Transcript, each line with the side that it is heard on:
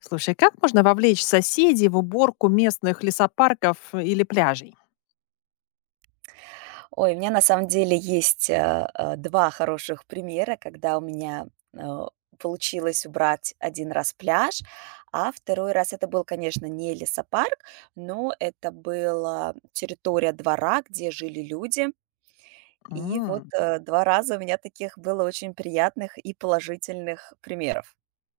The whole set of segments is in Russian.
left: Слушай, как можно вовлечь соседей в уборку местных лесопарков или пляжей?
right: Ой, у меня на самом деле есть, 2 хороших примера, когда у меня, а, получилось убрать один раз пляж, а второй раз это был, конечно, не лесопарк, но это была территория двора, где жили люди. И вот,
left: М.
right: 2 раза у меня таких было очень приятных и положительных примеров.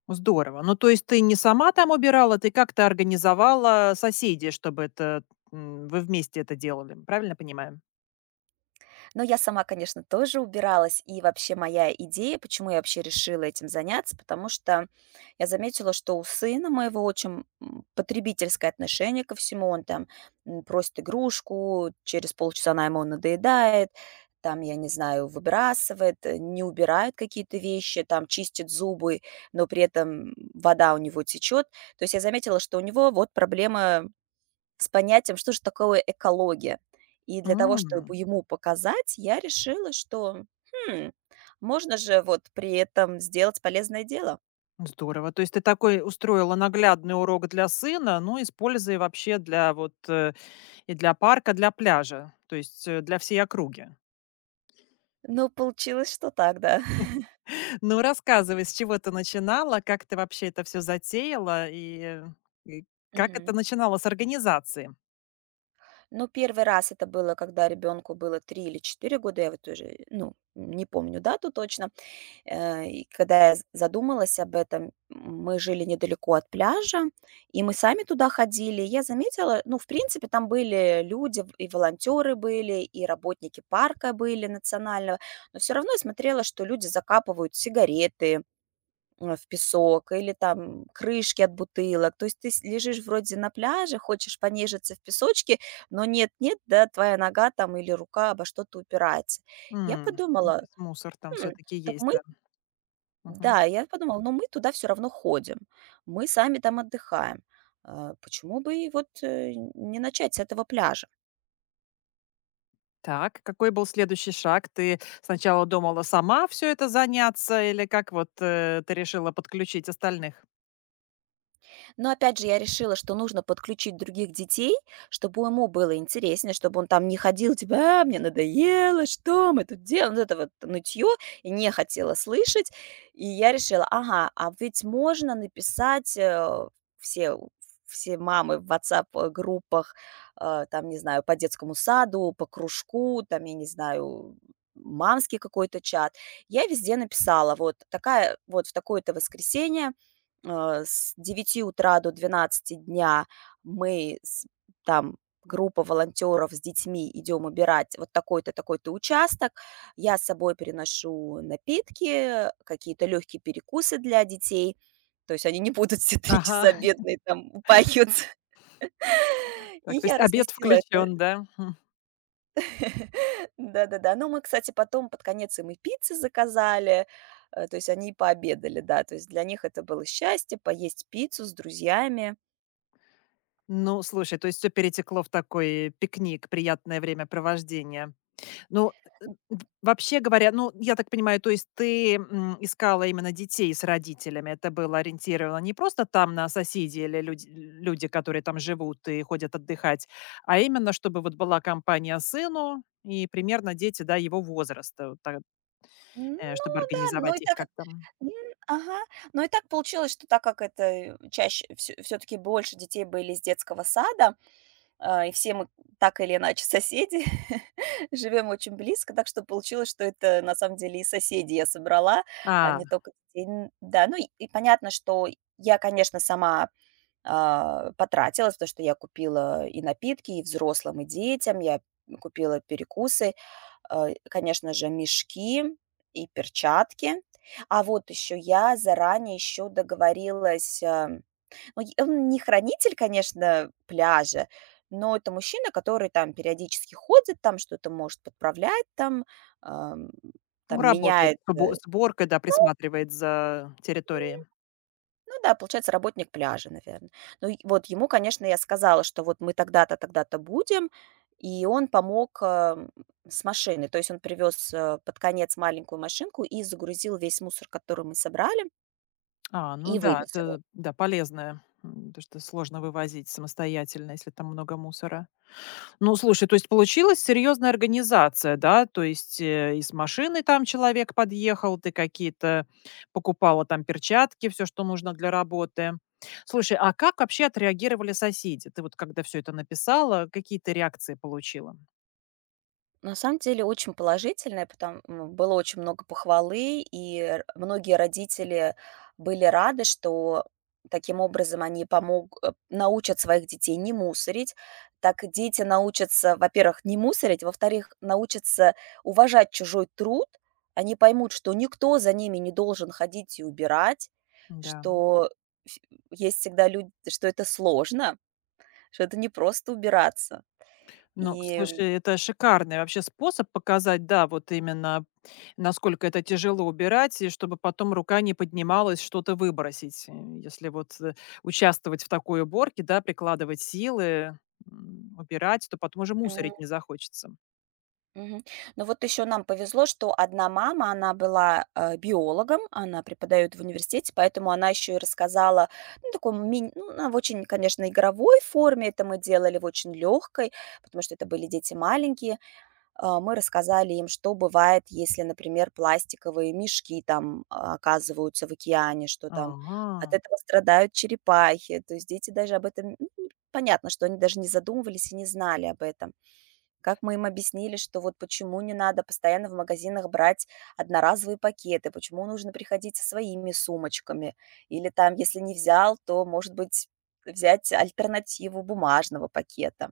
left: Здорово. Ну, то есть ты не сама там убирала, ты как-то организовала соседей, чтобы это, м, вы вместе это делали. Правильно понимаю?
right: Но я сама, конечно, тоже убиралась. И вообще моя идея, почему я вообще решила этим заняться, потому что я заметила, что у сына моего очень потребительское отношение ко всему. Он там просит игрушку, через полчаса она ему надоедает, там, я не знаю, выбрасывает, не убирает какие-то вещи, там, чистит зубы, но при этом вода у него течет. То есть я заметила, что у него вот проблема с понятием, что же такое экология. И для того,
left: М.
right: чтобы ему показать, я решила, что, хм, можно же вот при этом сделать полезное дело.
left: Здорово. То есть ты такой устроила наглядный урок для сына, ну, используя вообще для вот и для парка, для пляжа, то есть, для всей округи.
right: Ну, получилось, что так, да.
left: Ну, рассказывай, с чего ты начинала, как ты вообще это все затеяла и как
right: Мгм.
left: это начинало с организации?
right: Ну, первый раз это было, когда ребенку было 3 или 4 года, я вот уже, ну, не помню дату точно. И когда я з задумалась об этом, мы жили недалеко от пляжа, и мы сами туда ходили. Я заметила, ну, в принципе, там были люди, в и волонтеры были, и работники парка были национального, но все равно я смотрела, что люди закапывают сигареты, в песок или там крышки от бутылок. То есть ты с лежишь вроде на пляже, хочешь понежиться в песочке, но нет-нет, да твоя нога там или рука обо что-то упирается. Я
left: М, ну, то
right: подумала:
left: есть мусор там
right: "М,
left: все-таки
right: так
left: есть,
right: мы
left: да. Мгм.
right: Да, я подумала, ну, мы туда все равно ходим, мы сами там отдыхаем. А, почему бы и вот, не начать с этого пляжа?
left: Так, какой был следующий шаг? Ты сначала думала сама все это заняться или как вот, ты решила подключить остальных?
right: Но опять же, я решила, что нужно подключить других детей, чтобы ему было интереснее, чтобы он там не ходил, типа: «А, мне надоело, что мы тут делаем?» Вот это вот нытьё и не хотела слышать. И я решила: ага, а ведь можно написать, все все мамы в WhatsApp группах, там, не знаю, по детскому саду, по кружку, там, я не знаю, мамский какой-то чат. Я везде написала: вот такая вот в такое-то воскресенье с 9 утра до 12 дня мы с там группа волонтеров с детьми идем убирать вот такой-то, такой-то участок. Я с собой переношу напитки, какие-то легкие перекусы для детей. То есть они не будут все три
left: Ага.
right: часа бедные там упахиваться. И
left: Так, то
right: я
left: есть обед
right: разместила
left: включен,
right: это.
left: да? Хм.
right: Да-да-да. Но мы, кстати, потом под конец им и пиццы заказали. То есть они и пообедали, да. То есть для них это было счастье поесть пиццу с друзьями.
left: Ну, слушай, то есть все перетекло в такой пикник, приятное времяпровождение. Ну,
right: М.
left: в вообще говоря, ну, я так понимаю, то есть ты, м, искала именно детей с родителями? Это было ориентировано не просто там на соседей или люди, которые там живут и ходят отдыхать, а именно чтобы вот была компания сыну и примерно дети, да, его возраста, вот так,
right: М,
left: чтобы
right: да, но и
left: организовать их
right: так как
left: как там.
right: м, ага. Но и так получилось, что так как это, чаще все всё-таки больше детей были из детского сада, А, и все мы так или иначе соседи, живем очень близко, так что получилось, что это на самом деле и соседи я собрала, а
left: А,
right: не только детей. Да, ну и понятно, что я, конечно, сама потратилась, потому что я купила и напитки, и взрослым, и детям, я купила перекусы, конечно же, мешки и перчатки. А вот еще я заранее еще договорилась Ой, он не хранитель, конечно, пляжа, но это мужчина, который там периодически ходит, там что-то может подправлять, там, ам,
left: ну,
right: там
left: работает
right: меняет.
left: с убо с, да,
right: Ну
left: присматривает за территорией.
right: ну да, получается, работник пляжа, наверное. Ну и вот ему, конечно, я сказала, что вот мы тогда-то, тогда-то будем, и он помог, с машиной. То есть он привез, под конец маленькую машинку и загрузил весь мусор, который мы собрали,
left: А, ну
right: и
left: да,
right: вывез его.
left: это, да, полезное, м, потому что сложно вывозить самостоятельно, если там много мусора. Ну, слушай, то есть получилась серьезная организация, да? То есть, и с машиной там человек подъехал, ты какие-то покупала там перчатки, все, что нужно для работы. Слушай, а как вообще отреагировали соседи? Ты вот когда все это написала, какие ты реакции получила?
right: На самом деле очень положительное, потому было очень много похвалы, и многие родители были рады, что таким образом они помог, научат своих детей не мусорить. Так дети научатся, во-первых, не мусорить, во-вторых, научатся уважать чужой труд. Они поймут, что никто за ними не должен ходить и убирать,
left: Да.
right: что ф- есть всегда люди, что это сложно, что это не просто убираться.
left: Ну,
right: И
left: слушай, это шикарный вообще способ показать, да, вот именно насколько это тяжело убирать, и чтобы потом рука не поднималась что-то выбросить. Если вот, участвовать в такой уборке, да, прикладывать силы, м, убирать, то потом уже мусорить не захочется.
right: Мгм. Ну вот еще нам повезло, что одна мама, она была, биологом, она преподает в университете, поэтому она еще и рассказала, ну, она в очень, конечно, игровой форме, это мы делали в очень легкой, потому что это были дети маленькие. А, мы рассказали им, что бывает, если, например, пластиковые мешки там, оказываются в океане, что там от
left: Ага.
right: этого страдают черепахи. То есть дети даже об этом, ну, понятно, что они даже не задумывались и не знали об этом. Как мы им объяснили, что вот почему не надо постоянно в магазинах брать одноразовые пакеты, почему нужно приходить со своими сумочками, или там, если не взял, то, может быть, взять альтернативу бумажного пакета.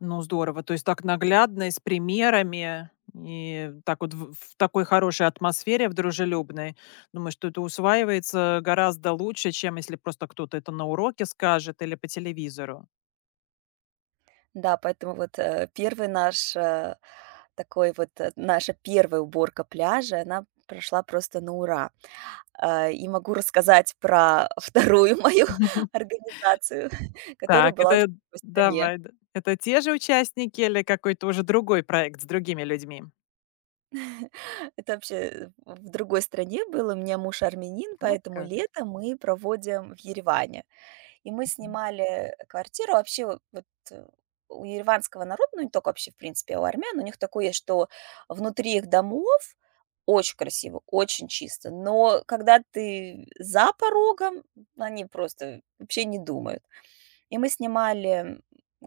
left: Ну, здорово. То есть так наглядно и с примерами, и так вот в такой хорошей атмосфере, в дружелюбной. Думаю, что это усваивается гораздо лучше, чем если просто кто-то это на уроке скажет или по телевизору.
right: Да, поэтому вот э, первый наш э, такой вот э, наша первая уборка пляжа, она прошла просто на ура. И могу рассказать про вторую мою организацию, которая
left: Так,
right: была уже
left: это,
right: в другой стране.
left: давай, да. Это те же участники или какой-то уже другой проект с другими людьми?
right: Это вообще в другой стране было. У меня муж армянин,
left: Вот
right: поэтому
left: как.
right: лето мы проводим в Ереване. И мы
left: Мгм.
right: снимали квартиру. Вообще вот э, у ереванского народа, ну не только вообще, в принципе, а у армян, у них такое есть, что внутри их домов очень красиво, очень чисто. Но когда ты за порогом, они просто вообще не думают. И мы снимали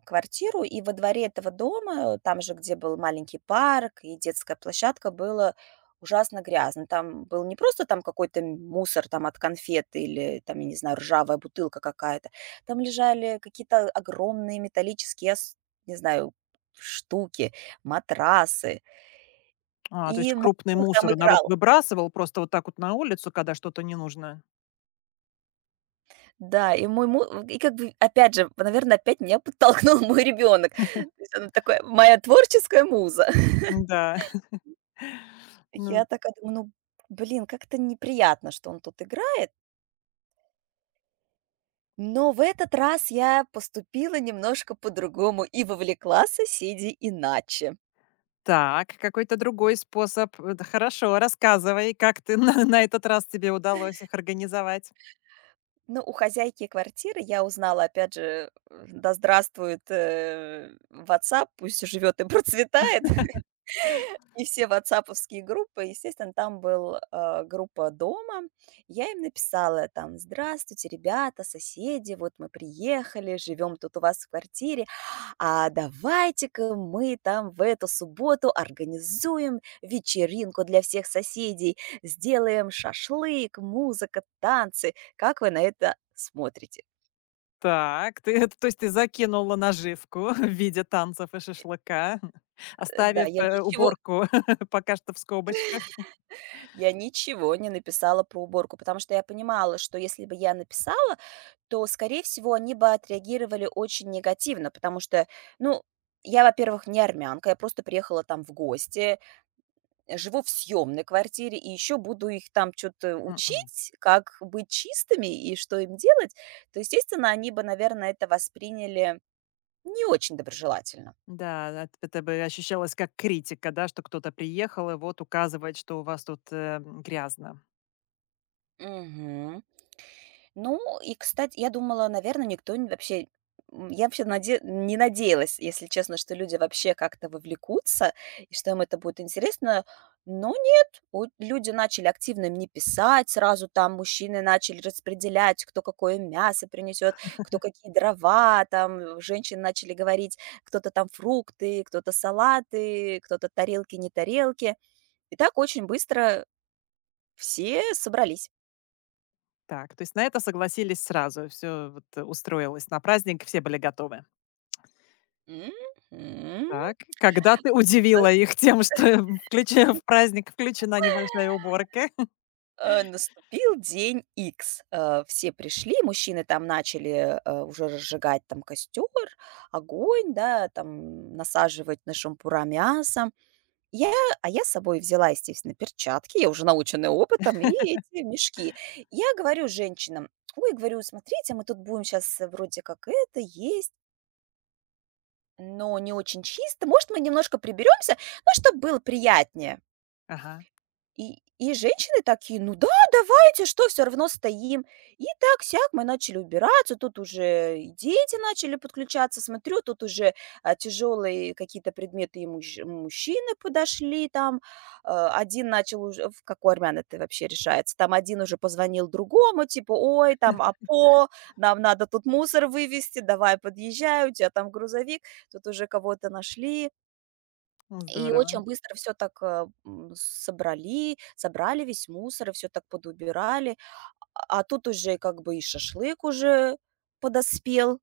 right: квартиру, и во дворе этого дома, там же, где был маленький парк и детская площадка, было ужасно грязно. Там был не просто там какой-то мусор там от конфет или там, я не знаю, ржавая бутылка какая-то. Там лежали какие-то огромные металлические, я не знаю, штуки, матрасы.
left: А, то есть
right: И мой
left: крупный
right: ребенок там
left: мусор народ
right: играл.
left: выбрасывал просто вот так вот на улицу, когда что-то не нужно.
right: Да, и мой му... И как бы, опять же, наверное, опять меня подтолкнул мой ребенок. То есть она такая моя творческая муза.
left: Да. Ну
right: Я такая думаю, ну, блин, как-то неприятно, что он тут играет. Но в этот раз я поступила немножко по-другому и вовлекла соседей иначе.
left: так, какой-то другой способ. Хорошо, рассказывай, как ты на этот раз тебе удалось их организовать.
right: Ну, у хозяйки квартиры я узнала, опять же, да здравствует WhatsApp, пусть живет и процветает. И все ватсаповские группы, естественно, там был, группа дома. Я им написала там: «Здравствуйте, ребята, соседи, вот мы приехали, живем тут у вас в квартире, а давайте-ка мы там в эту субботу организуем вечеринку для всех соседей, сделаем шашлык, музыка, танцы. Как вы на это смотрите?»
left: Так, ты, это, то есть ты закинула наживку в виде танцев и шашлыка,
right: Да,
left: оставив
right: я ничего
left: уборку пока что в скобочках.
right: я ничего не написала про уборку, потому что я понимала, что если бы я написала то, скорее всего, они бы отреагировали очень негативно, потому что, ну, я, во-первых, не армянка, я просто приехала там в гости, живу в съемной квартире, и еще буду их там что-то
left: Мгм.
right: учить, как быть чистыми и что им делать, то, естественно, они бы, наверное, это восприняли не очень доброжелательно.
left: Да, эт это бы ощущалось как критика, да, что кто-то приехал и вот указывает, что у вас тут, грязно.
right: Мгм. Ну и, кстати, я думала, наверное, никто н вообще я вообще наде не надеялась, если честно, что люди вообще как-то вовлекутся и что им это будет интересно. Но нет, от люди начали активно мне писать, сразу там мужчины начали распределять, кто какое мясо принесет, кто какие дрова, там женщины начали говорить, кто-то там фрукты, кто-то салаты, кто-то тарелки, не тарелки. И так очень быстро все собрались.
left: Так, то есть на это согласились сразу, все вот, устроилось на праздник, все были готовы.
right: Мгм.
left: Так, когда ты удивила их тем, что, включена в праздник включена небольшая уборка?
right: Наступил день X. Все пришли, мужчины там начали, уже разжигать там костер, огонь, да, там насаживать на шампура мясо. Я я с собой взяла, естественно, перчатки, я уже наученная опытом, и эти мешки. Я говорю женщинам: «Ой, говорю, смотрите, мы тут будем сейчас вроде как это есть, но не очень чисто. Может, мы немножко приберемся, ну, чтобы было приятнее?»
left: Ага,
right: И женщины такие: «Ну да, давайте, что, все равно стоим». И так-сяк мы начали убираться, тут уже и дети начали подключаться. Смотрю, тут уже, тяжелые какие-то предметы и мужчины подошли там. Один начал уже в как у армян это вообще решается. Там один уже позвонил другому, типа: «Ой, там, апо, нам надо тут мусор вывезти, давай подъезжай, у тя там грузовик». Тут уже кого-то нашли,
left: ну
right: и
left: здорово,
right: очень быстро все так, собрали, собрали весь мусор и все так подубирали. А тут уже как бы и шашлык уже подоспел.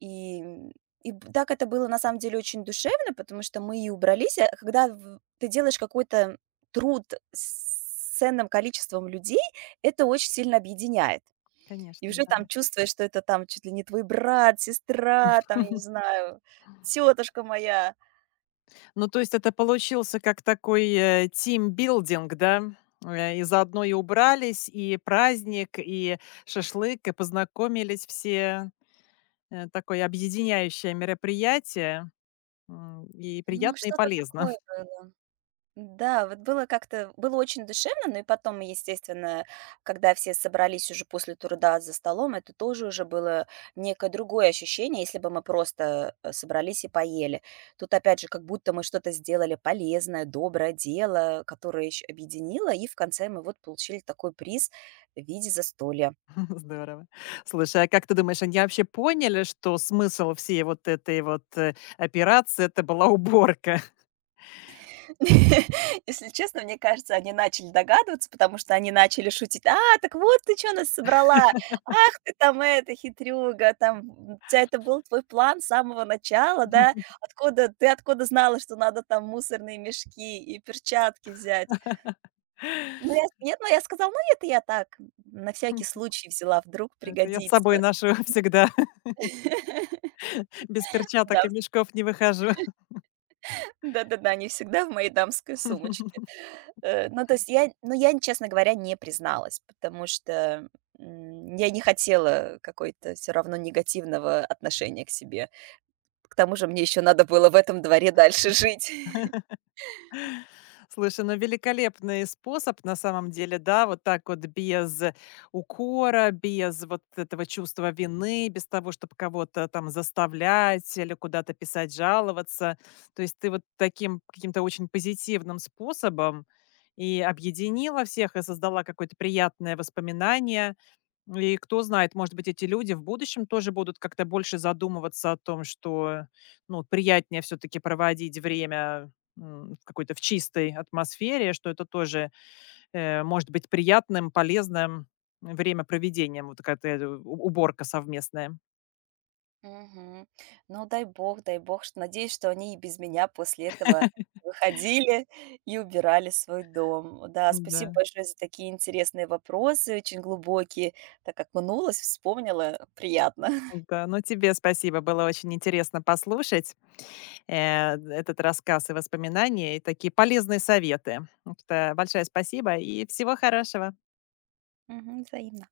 right: И, м, и б так это было на самом деле очень душевно, потому что мы и убрались. А когда в ты делаешь какой-то труд с ценным количеством людей, это очень сильно объединяет. И
left: конечно,
right: уже
left: да.
right: там чувствуешь, что это там чуть ли не твой брат, сестра, там, я не знаю, тетушка моя.
left: Ну, то есть это получился как такой, тимбилдинг, да? И заодно и убрались, и праздник, и шашлык, и познакомились все. Такое объединяющее мероприятие, м, и
right: Ну,
left: приятно, и
right: что-то
left: полезно.
right: такое было. Да, вот было как-то было очень душевно, но и потом, естественно, когда все собрались уже после труда за столом, это тоже уже было некое другое ощущение, если бы мы просто, собрались и поели. Тут опять же, как будто мы что-то сделали полезное, доброе дело, которое еще объединило, и в конце мы вот получили такой приз в виде застолья.
left: Здорово. Слушай, а как ты думаешь, они вообще поняли, что смысл всей вот этой вот, операции — это была уборка?
right: Если честно, мне кажется, они начали догадываться, потому что они начали шутить: «А, так вот ты что нас собрала! Ах ты там эта хитрюга, там, у тебя это был твой план с самого начала, да? Откуда знала, что надо там мусорные мешки и перчатки взять?» Ну, я нет, ну, я сказала: «Ну, это я так, на всякий случай взяла, вдруг
left: Это я с собой
right: пригодится».
left: ношу всегда, без перчаток
right: Да.
left: и мешков не выхожу.
right: Да-да-да, они всегда в моей дамской сумочке. Ну, то есть я, ну, я, честно говоря, не призналась, потому что, я не хотела какой-то все равно негативного отношения к себе. К тому же мне еще надо было в этом дворе дальше жить.
left: Слушай, ну великолепный способ на самом деле, да, вот так вот без укора, без вот этого чувства вины, без того, чтобы кого-то там заставлять или куда-то писать, жаловаться. То есть ты вот таким каким-то очень позитивным способом и объединила всех, и создала какое-то приятное воспоминание, и кто знает, может быть, эти люди в будущем тоже будут как-то больше задумываться о том, что, ну, вот приятнее все-таки проводить время, м, в какой-то в чистой атмосфере, что это тоже, может быть приятным, полезным времяпроведением, вот такая уборка совместная.
right: Мгм. Ну, дай бог, что надеюсь, что они и без меня после этого выходили и убирали свой дом. Да, спасибо
left: Да,
right: большое за такие интересные вопросы, очень глубокие. Так как окунулась, вспомнила, приятно.
left: да. Ну, тебе спасибо. Было очень интересно послушать этот рассказ и воспоминания, и такие полезные советы. Так что большое спасибо и всего хорошего.
right: Мгм. Взаимно.